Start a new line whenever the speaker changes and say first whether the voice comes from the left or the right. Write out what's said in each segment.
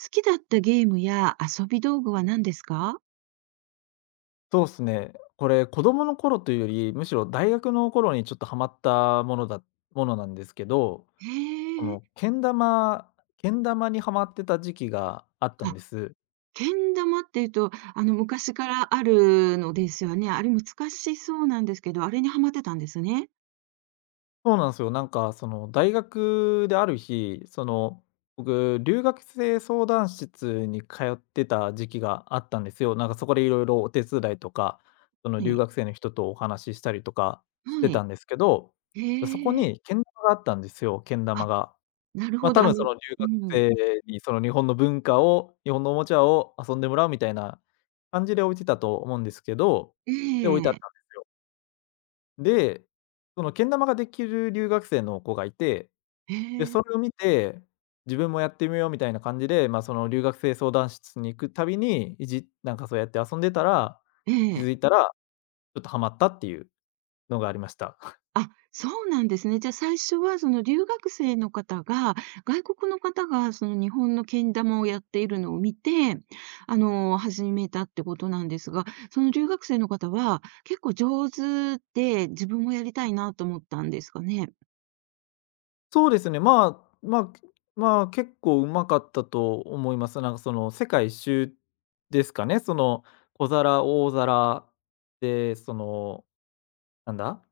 right: 好きだったゲームや遊び道具は何ですか？
left: そうですね。これ、子供の頃というより、むしろ大学の頃にちょっとハマったものなんですけど、
right: へ
left: こ
right: え。
left: の、けん玉にハマってた時期があったん
right: あ、
left: です。
right: けん玉っていうと、昔からあるのですよね。あれ難しそうなんですけど、あれにはまってたんですね。
left: そうなんですよ。大学である日、その、僕、留学生相談室に通ってた時期があったんですよ。なんかそこでいろいろお手伝いとか、その、
right: は
left: 留
right: い
left: 学生の人とお話ししたりとかし
right: は
left: てた
right: い。
left: んですけど、そこ
right: へえ。
left: にけん玉があったんですよ、けん玉
right: あ、
left: が。
right: なる
left: まあ、
right: ほど。
left: 多分その留
right: う
left: 学
right: ん。
left: 生にその日本の文化を、日本のおもちゃを遊んでもらうみたいな感じで置いてたと思うんですけど、
right: え
left: で、置いてあった
right: え。
left: んで、そのけん玉ができる留学生の子がいて、
right: へ
left: で、
right: え。
left: それを見て、自分もやってみようみたいな感じで、まあ、その留学生相談室に行くたびに、いじなんかそうやって遊んでたら、
right: え
left: 気
right: え。
left: づいたら、ちょっとハマったっていうのがありました。
right: あ、そうなんですね。じゃ、あ最初はその留学生の方が、外国の方がその日本のけん玉をやっているのを見て、始めたってことなんですが、その留学生の方は結構上手で、自分もやりたいなと思ったんですかね？
left: そうですね、あ、まあ、まあ、結構うまかったと思います。なんかその世界一周ですかね、その小皿、大皿で、その、なんだ、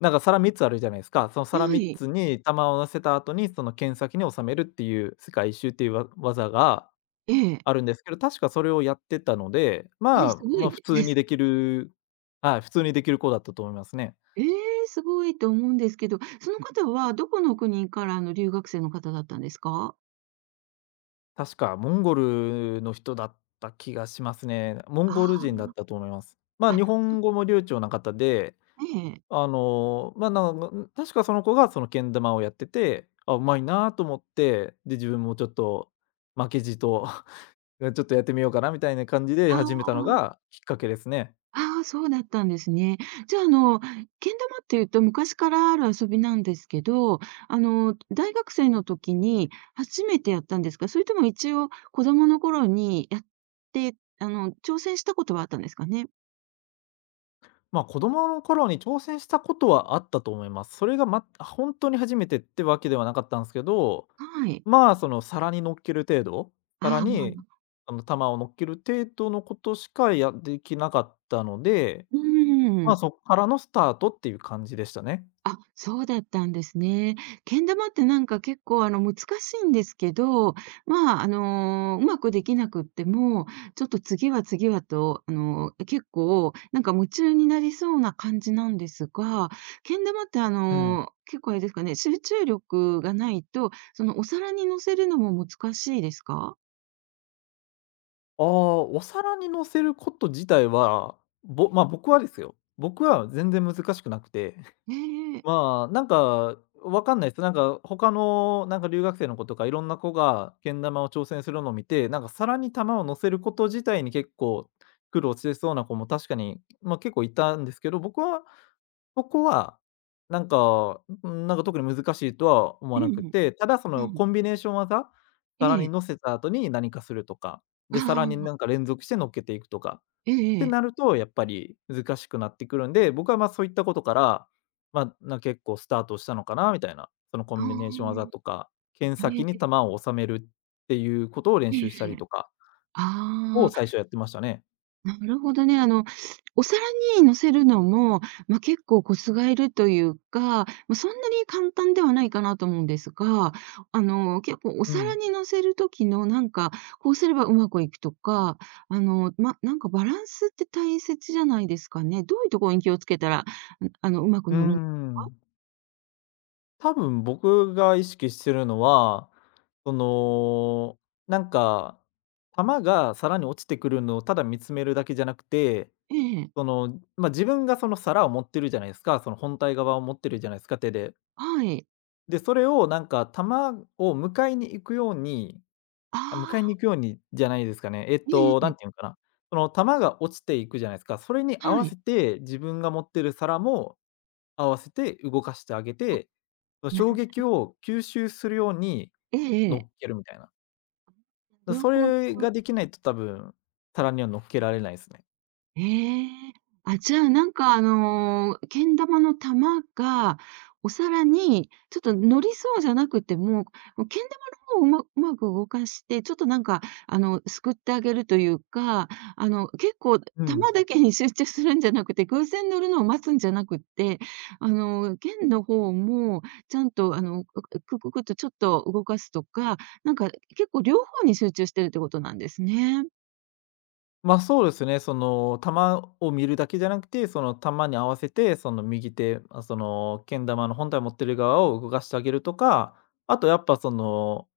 left: なんか皿3つあるじゃないですか。その
right: は
left: 皿3
right: い。
left: つに玉を乗せた後に、その剣先に収めるっていう世界一周っていうわ技が
right: ええ。
left: あるんですけど、確かそれをやってたので、
right: ええ、
left: まあ、
right: すご
left: まあ
right: い
left: 普通
right: で
left: に
right: す。
left: できるはい、普通にできる子だったと思いますね。
right: ええ、すごいと思うんですけど、その方はどこの国からの留学生の方だったんですか？
left: 確かモンゴルの人だった気がしますね。モンゴ
right: あ
left: ル人
right: あ
left: だったと思います。ま
right: ー、
left: あ、
right: あ、
left: 日
right: そう
left: 本語も流暢な方で、
right: ええ。
left: あの、まあ、なむ確かその子がそのけん玉をやってて、あ、うまいなと思って、で、自分もちょっと負けじと ちょっとやってみようかなみたいな感じで
right: あ
left: 始めたの
right: あ。
left: がきっかけですね。
right: ああ、そうだったんですね。じゃあ、けん玉っていうと昔からある遊びなんですけど、大学生の時に初めてやったんですか？それとも一応子供の頃にやって、挑戦したことはあったんですかね？
left: まあ、子供の頃に挑戦したことはあったと思います。それが、ま、本当に初めてってわけではなかったんですけど、
right: はい。
left: まあ、その皿に乗っける程度、皿
right: あ
left: に
right: あ、
left: あの、玉を乗っける程度のことしかやできなかったので、
right: うー
left: まあ、
right: ん
left: そっからのスタートっていう感じでしたね。
right: あ、そうだったんですね。けん玉ってなんか結構難しいんですけど、まあ、うまくできなくっても、ちょっと次は次はと、結構なんか夢中になりそうな感じなんですが、けん玉って
left: うん。
right: 結構あれですかね、集中力がないと、そのお皿に乗せるのも難しいですか？
left: ああ、お皿に乗せること自体は、ぼま、僕はですよ、僕は全然難しくなくて、
right: ええ。
left: まあ、なんか、わかんないです。なんか、他のなんか留学生の子とか、いろんな子がけん玉を挑戦するのを見て、なんか皿に玉を乗せること自体に結構苦労してそうな子も確かに、まあ、結構いたんですけど、僕は、そこは、なんか、なんか、特に難しいとは思
right: う
left: わなく
right: ん、
left: て、ただそ
right: う
left: の
right: ん。
left: コンビネーション技、皿
right: え
left: に
right: え。
left: 乗せた後に何かするとか、
right: あ
left: で、皿になん
right: あ、
left: か連続して乗っけていくとか。
right: ええ
left: っ
right: え
left: て
right: え。
left: なると、やっぱり難しくなってくるんで、僕は、ま、そういったことから、まあ、な結構スタートしたのかなみたいな、そのコ
right: あ
left: ンビネーション技
right: あ、
left: とか、剣
right: え
left: 先に球
right: え、
left: を収めるっていうことを練
right: え
left: 習したり
right: え。
left: とかを
right: あ
left: 最
right: あ。
left: 初やってましたね。
right: なるほどね。お皿に乗せるのも、まあ、結構コツがいるというか、まあ、そんなに簡単ではないかなと思うんですが、結構お
left: う
right: 皿
left: ん。
right: に乗せる時のなんか、こうすればうまくいくとか、ま、なんかバランスって大切じゃないですかね。どういうところに気をつけたら、うまく
left: うー
right: 乗る
left: ん。多分僕が意識してるのは、その、なんか、球が皿に落ちてくるのをただ見つめるだけじゃなくて、
right: ええ。
left: その、まあ、自分がその皿を持ってるじゃないですか、その本体側を持ってるじゃないですか、手で。
right: はい。
left: で、それをなんか球を迎えに行くように
right: あ
left: あ、
right: あ、
left: 迎えに行くようにじゃないですかね。えっと、な
right: ええ
left: んていうのかな、その球が落ちていくじゃないですか。それに合
right: は
left: わ
right: い。
left: せて自分が持ってる皿も合わせて動かしてあげて、その衝
right: な
left: 撃を吸収するように
right: えええ
left: 乗
right: え。
left: っけるみたいな。だ、
right: なる
left: そ
right: ほど
left: れができないと多分、皿には乗っけられないすね。
right: ええ。あ、じゃあ、なんか、けん玉の玉が、お皿にちょっと乗りそうじゃなくても、もうけん玉の方をうまく動かして、ちょっとなんか、すくってあげるというか、結構
left: うん。
right: 玉だけに集中するんじゃなくて、偶然乗るのを待つんじゃなくって、剣の方もちゃんと、くっとちょっと動かすとか、なんか結構両方に集中してるってことなんですね。
left: ま、あそうですね。その、球を見るだけじゃなくて、その球に合わせて、その右手、まあ、その、けん玉の本体を持ってる側を動かしてあげるとか、あとやっぱその、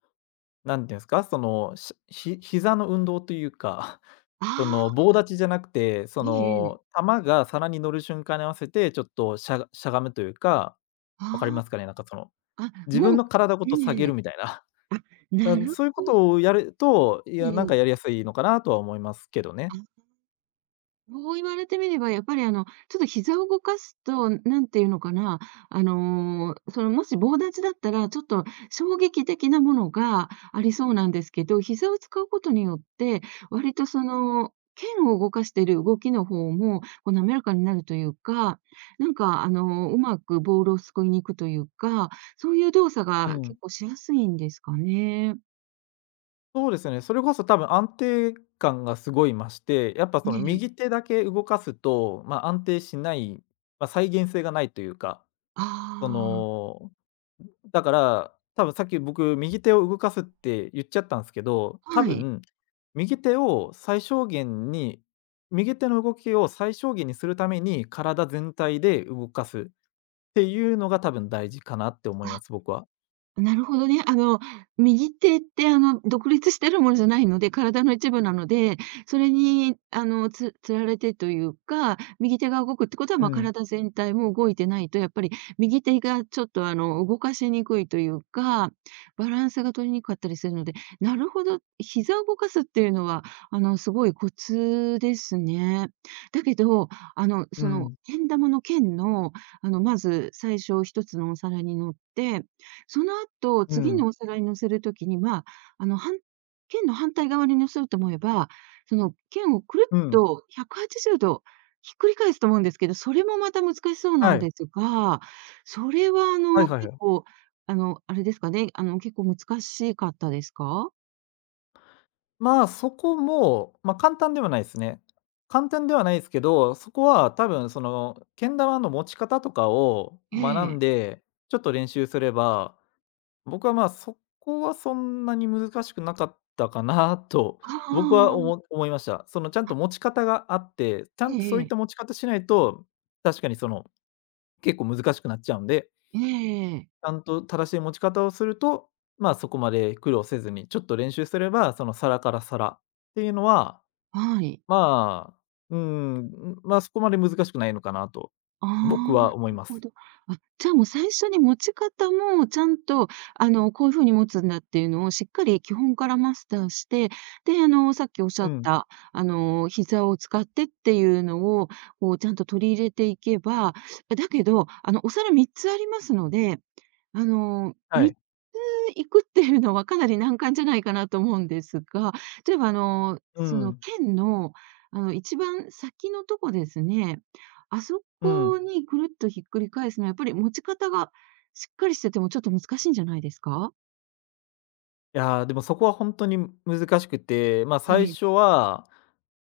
left: 何て言うんですか、その、しひ膝の運動というか、
right: あ
left: そ
right: あ、
left: の、棒立ちじゃなくて、そ
right: えええ。
left: の、球が皿に乗る瞬間に合わせて、ちょっとしゃがしゃがむというか、
right: あ
left: わかります
right: あ。
left: かね？なんかその、
right: あ、
left: 自分
right: もう
left: の体ごと下げ
right: ええ。
left: るみたいな。
right: あ、な る
left: そういうこ
right: ほど
left: とをやる
right: ね。
left: と、いや、
right: え
left: なん
right: え。
left: かやりやすいのかなとは思いますけどね。
right: あ、そう言われてみれば、やっぱりちょっと膝を動かすと、なんていうのかな、その、もし棒立ちだったら、ちょっと衝撃的なものがありそうなんですけど、膝を使うことによって、割とその、剣を動かしている動きの方も、こう滑らかになるというか、なんかうまくボールをすくいに行くというか、そういう動作
left: う
right: が
left: ん。
right: 結構しやすいんですかね。
left: そうですね、それこそ多分安定感がすごい増して、やっぱその
right: ね。え。
left: 右手だけ動かすと、まあ、安定しない、まあ、再現性がないというか、
right: あ
left: そ
right: あ、
left: の、だから、多分さっき僕右手を動かすって言っちゃったんですけど、多
right: はい。
left: 分、右手を最小限に右手の動きを最小限にするために、体全体で動かすっていうのが多分大事かなって思います、
right: あ
left: 僕は。
right: なるほどね。右手って、独立してるものじゃないので、体の一部なので、それに、つられてというか、右手が動くってことは、
left: う
right: まあ、
left: ん、
right: 体全体も動いてないと、やっぱり右手がちょっと、動かしにくいというか、バランスが取りにくかったりするので、なるほど、膝を動かすっていうのは、すごいコツですね。だけど、
left: う
right: その、
left: ん、
right: けん玉の剣の、まず最初一つのお皿に乗ってその後、
left: う
right: 次
left: ん、
right: のお皿に乗せる時には、あの、はん剣の反対側に乗せようと思えば、その剣をくるっ
left: うん。
right: と180度ひっくり返すと思うんですけど、それもまた難しそうな
left: は
right: ん
left: い。
right: ですが、それは
left: はいはい
right: 結
left: はい。
right: 構、あれですかね、結構難しかったですか？
left: まあ、そこも、まあ、簡単ではないですね。簡単ではないですけど、そこは多分その、けん玉の持ち方とかを
right: え
left: 学ん
right: え。
left: で、ちょっと練習すれば、僕は、まあ、そこはそんなに難しくなかったかなと
right: あ
left: 僕は
right: あ
left: お
right: あ
left: も
right: あ。
left: 思いました。その、ちゃんと持ち方があって、ちゃ
right: え
left: んと
right: え
left: そう
right: え
left: いっ
right: え。
left: た持ち方しないと、確かにその、結構難しくなっちゃうんで、
right: ええ。
left: ちゃんと正しい持ち方をすると、まあ、そこまで苦労せずに、ちょっと練習すれば、その皿から皿っていうのは
right: はい。
left: まあ、うん、まあそこまで難しくないのかなと、
right: あ
left: 僕
right: あ、な
left: は思い
right: る
left: ま
right: ほ
left: す。
right: ど。あ、じゃあもう最初に持ち方もちゃんと、こういう風に持つんだっていうのをしっかり基本からマスターして、で、さっきおっしゃ
left: う
right: っ
left: ん。
right: た、膝を使ってっていうのを、こうちゃんと取り入れていけば、だけど、お皿3つありますので
left: は
right: 3つ
left: い。
right: 行くっていうのはかなり難関じゃないかなと思うんですが、例えば
left: う
right: その
left: ん、
right: 県の、一番先のとこですね、あそ
left: うん。
right: こにくるっとひっくり返すのは、やっぱり持ち方がしっかりしててもちょっと難しいんじゃないですか？
left: いやー、でもそこは本当に難しくて、ま、
right: え
left: 最初
right: え。
left: は、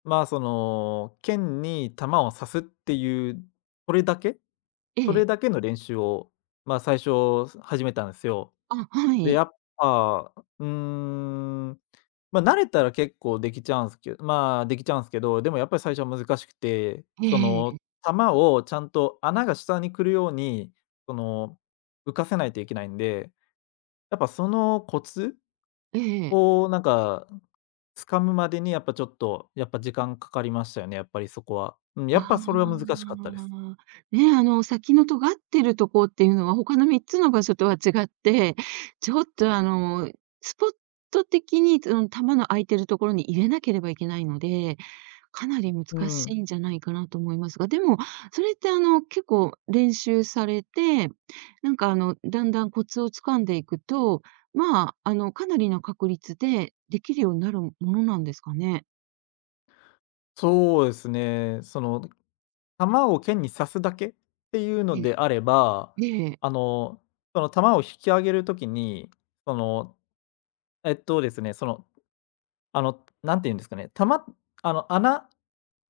left: ま、その、剣に弾を刺すっていう、それだけ
right: え
left: それ
right: え。
left: だけの練習を、ま、最初始めたんですよ。
right: あ、は
left: で、や
right: い。
left: っぱ、うーん、まあ、慣れたら結構できちゃうんすけまあ、できちゃうんすけど、でもやっぱり最初は難しくて、
right: え
left: そ
right: ええ
left: の、
right: え。。
left: 球をちゃんと穴が下に来るように、その、浮かせないといけないんで、やっぱそのコツをなんか、掴むまでにやっぱちょっと、やっぱ時間かかりましたよね、やっぱりそこは。うん、や
right: あ
left: っぱそれは難しかったです。
right: あ、ね、先の尖ってるとこっていうのは、他の3つの場所とは違って、ちょっとスポット的に、その弾の空いてるところに入れなければいけないので、かなり難
left: う
right: し
left: ん、
right: いんじゃないかなと思いますが、でも、それって結構練習されて、なんかだんだんコツを掴んでいくと、まあ、かなりの確率でできるようになるものなんですかね？
left: そうですね。その弾を剣に刺すだけっていうの
right: ええ、
left: であれば、
right: ええ、
left: あの、その弾を引き上げるときに、その、えっとですね、その、あの、なんていうんですかね、弾あの、穴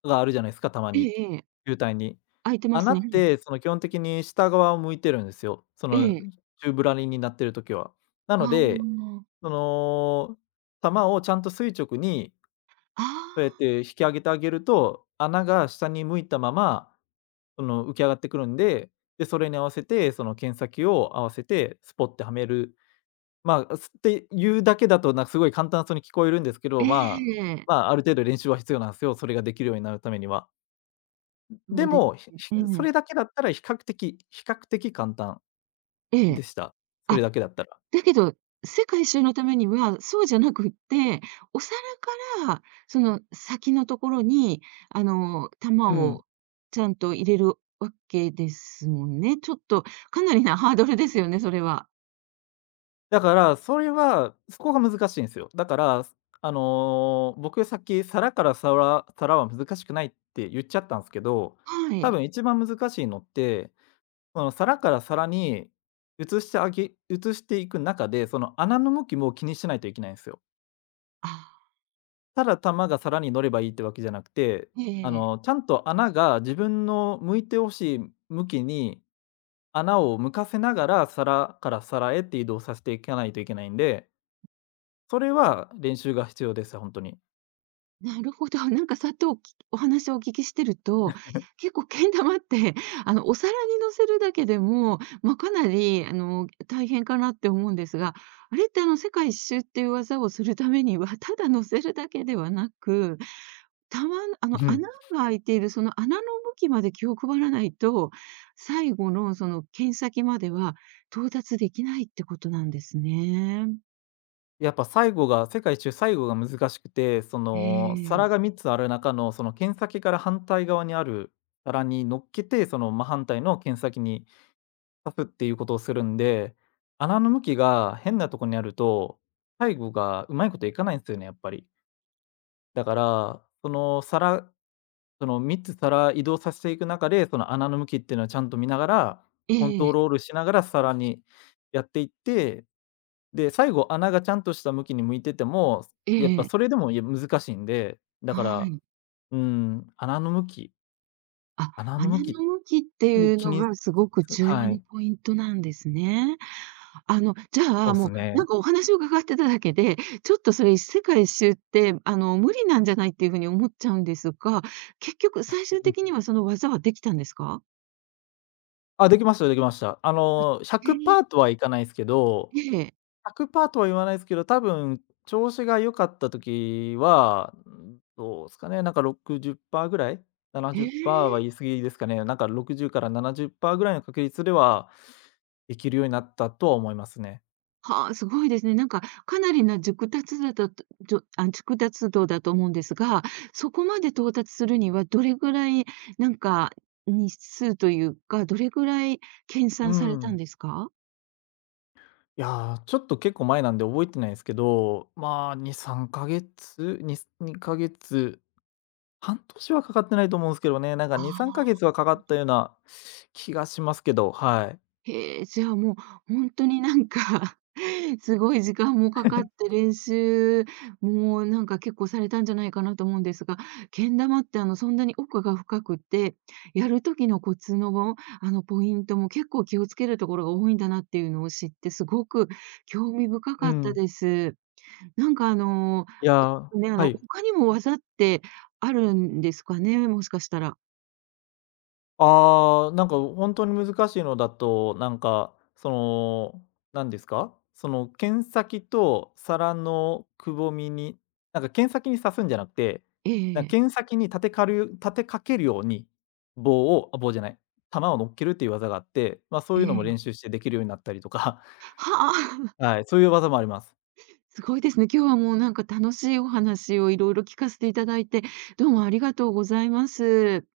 left: があるじゃないですか、弾
right: え
left: に、
right: えええ、
left: 球体に。
right: 空いてます
left: 穴っ
right: ね。
left: て、その、基本的に下側を向いてるんですよ。そ
right: え
left: の、
right: え、
left: 宙ぶらりんになってるときは。な
right: あ
left: ので、
right: あ、
left: その、弾をちゃんと垂直に
right: ああ、
left: そうやって引き上げてあげると、穴が下に向いたままその、浮き上がってくるんで、で、それに合わせて、その剣先を合わせてスポッてはめる。まあ、すっていうだけだと、なんかすごい簡単そうに聞こえるんですけ
right: え
left: ど、まあ、
right: え、
left: まあ、ある程度練習は必要なんですよ、それができるようになるためには。
right: そ
left: で
right: うで
left: も、ひひ
right: す
left: そ
right: ね。
left: れだけだったら比較的比較的簡単
right: ええ、え
left: で
right: え。
left: した。そ
right: あ、
left: れだけだったら。
right: だけど、世界一周のためには、そうじゃなくって、お皿からその先のところに、玉
left: うん。
right: をちゃんと入れるわけですもんね。ちょっとかなりなハードルですよね、それは。
left: だから、それは、そこが難しいんすよ。だから、僕さっき皿から皿は難しくないって言っちゃったんすけど、
right: は
left: 多
right: い。
left: 分一番難しいのって、その皿から皿に移していく中で、その穴の向きも気にしないといけないんですよ。
right: ああ、
left: ただ玉が皿に乗ればいいってわけじゃなくて、
right: えええ
left: ちゃんと穴が自分の向いてほしい向きに穴を向かせながら、皿から皿へって移動させていかないといけないんで、それは練習が必要です、本当に。
right: なるほど。なんかさっとお話をお聞きしてると、結構けん玉って、お皿に乗せるだけでも、まあ、かなり、大変かなって思うんですが、あれって、世界一周っていう技をするためには、ただ乗せるだけではなく、たま穴 が開いているその穴の向きまで気を配らないと、最後のその剣先までは到達できないってことなんですね。
left: やっぱ最後が、世界一周、最後が難しくて、そ
right: え
left: の皿
right: え。
left: が3つある中の、その剣先から反対側にある皿に乗っけて、その真反対の剣先に刺すっていうことをするんで、穴の向きが変なとこにあると、最後がうまいこといかないんですよね、やっぱり。だから、その皿その3つ皿移動させていく中で、その穴の向きっていうのはちゃんと見ながら、
right: え
left: コントロ
right: え。
left: ールしながら皿にやっていってで、最後穴がちゃんとした向きに向いてても、
right: え
left: やっぱ
right: え。
left: それでも、いや、難しいんで、だか
right: は
left: ら、
right: い。
left: うん、穴の向き、
right: あ、
left: 穴の向
right: 穴
left: き
right: の向きって
left: で
right: いう
left: 気
right: の
left: に、
right: がすごく重要
left: は
right: な
left: い、
right: ポイントなんですね。じゃ
left: そ
right: あ、
left: うで
right: も
left: す
right: う、なん
left: ね。
right: かお話を伺ってただけで、ちょっとそれ世界一周って、無理なんじゃないっていうふうに思っちゃうんですが、結局最終的 にはその技はできたんですか？
left: あ、できました。
right: へ
left: 100
right: え。
left: パーとはいかないですけど、
right: ええ。
left: 100パーとは言わないですけど、多分調子が良かった時は、どうですかね、なんか60パーぐらい、
right: へ
left: 70パーは
right: え。
left: 言い過ぎですかね。なんか60から70パーぐらいの確率では、できるようになったとは思いますね。
right: はあ、すごいですね。なんか、かなりな熟達度だと思うんですが、そこまで到達するにはどれぐらい、なんか、日数というか、どれぐらい研
left: う
right: 鑽された
left: ん。
right: んですか？
left: いやー、ちょっと結構前なんで覚えてないんすけど、まあ、2、3ヶ月、半年はかかってないと思うんですけどね、なんか
right: あ
left: 2、3ヶ
right: あ。
left: 月はかかったような気がしますけど、はい。
right: へえ、じゃあもう本当になんか すごい時間もかかって練習もなんか結構されたんじゃないかなと思うんですが、けん玉ってそんなに奥が深くて、やる時のコツのポイントも結構気をつけるところが多いんだなっていうのを知って、すごく興味深
left: う
right: かった
left: ん。
right: です。なんか
left: いやー、
right: ね、
left: はい。
right: 他にも技ってあるんですかね？もしかしたら。
left: ああ、なんか本当に難しいのだと、なんか、その、なんですか、その剣先と皿のくぼみに、なんか剣先に刺すんじゃなくて、
right: え
left: な
right: え
left: ん
right: え
left: か
right: え。
left: 剣先に立てかけるように、棒をあ、棒じゃない、玉を乗っけるっていう技があって、ま、そう
right: え
left: いうのも練
right: え。
left: 習してできるようになったりとか、
right: はあ。
left: はい、そういう技もあります。
right: すごいですね。今日はもうなんか楽しいお話をいろいろ聞かせていただいて、どうもありがとうございます。あ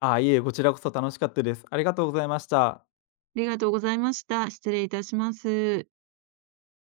left: ああ、いえ、こちらこそ楽しかったです。ありがとうございました。
right: りがとうございました。失礼いたします。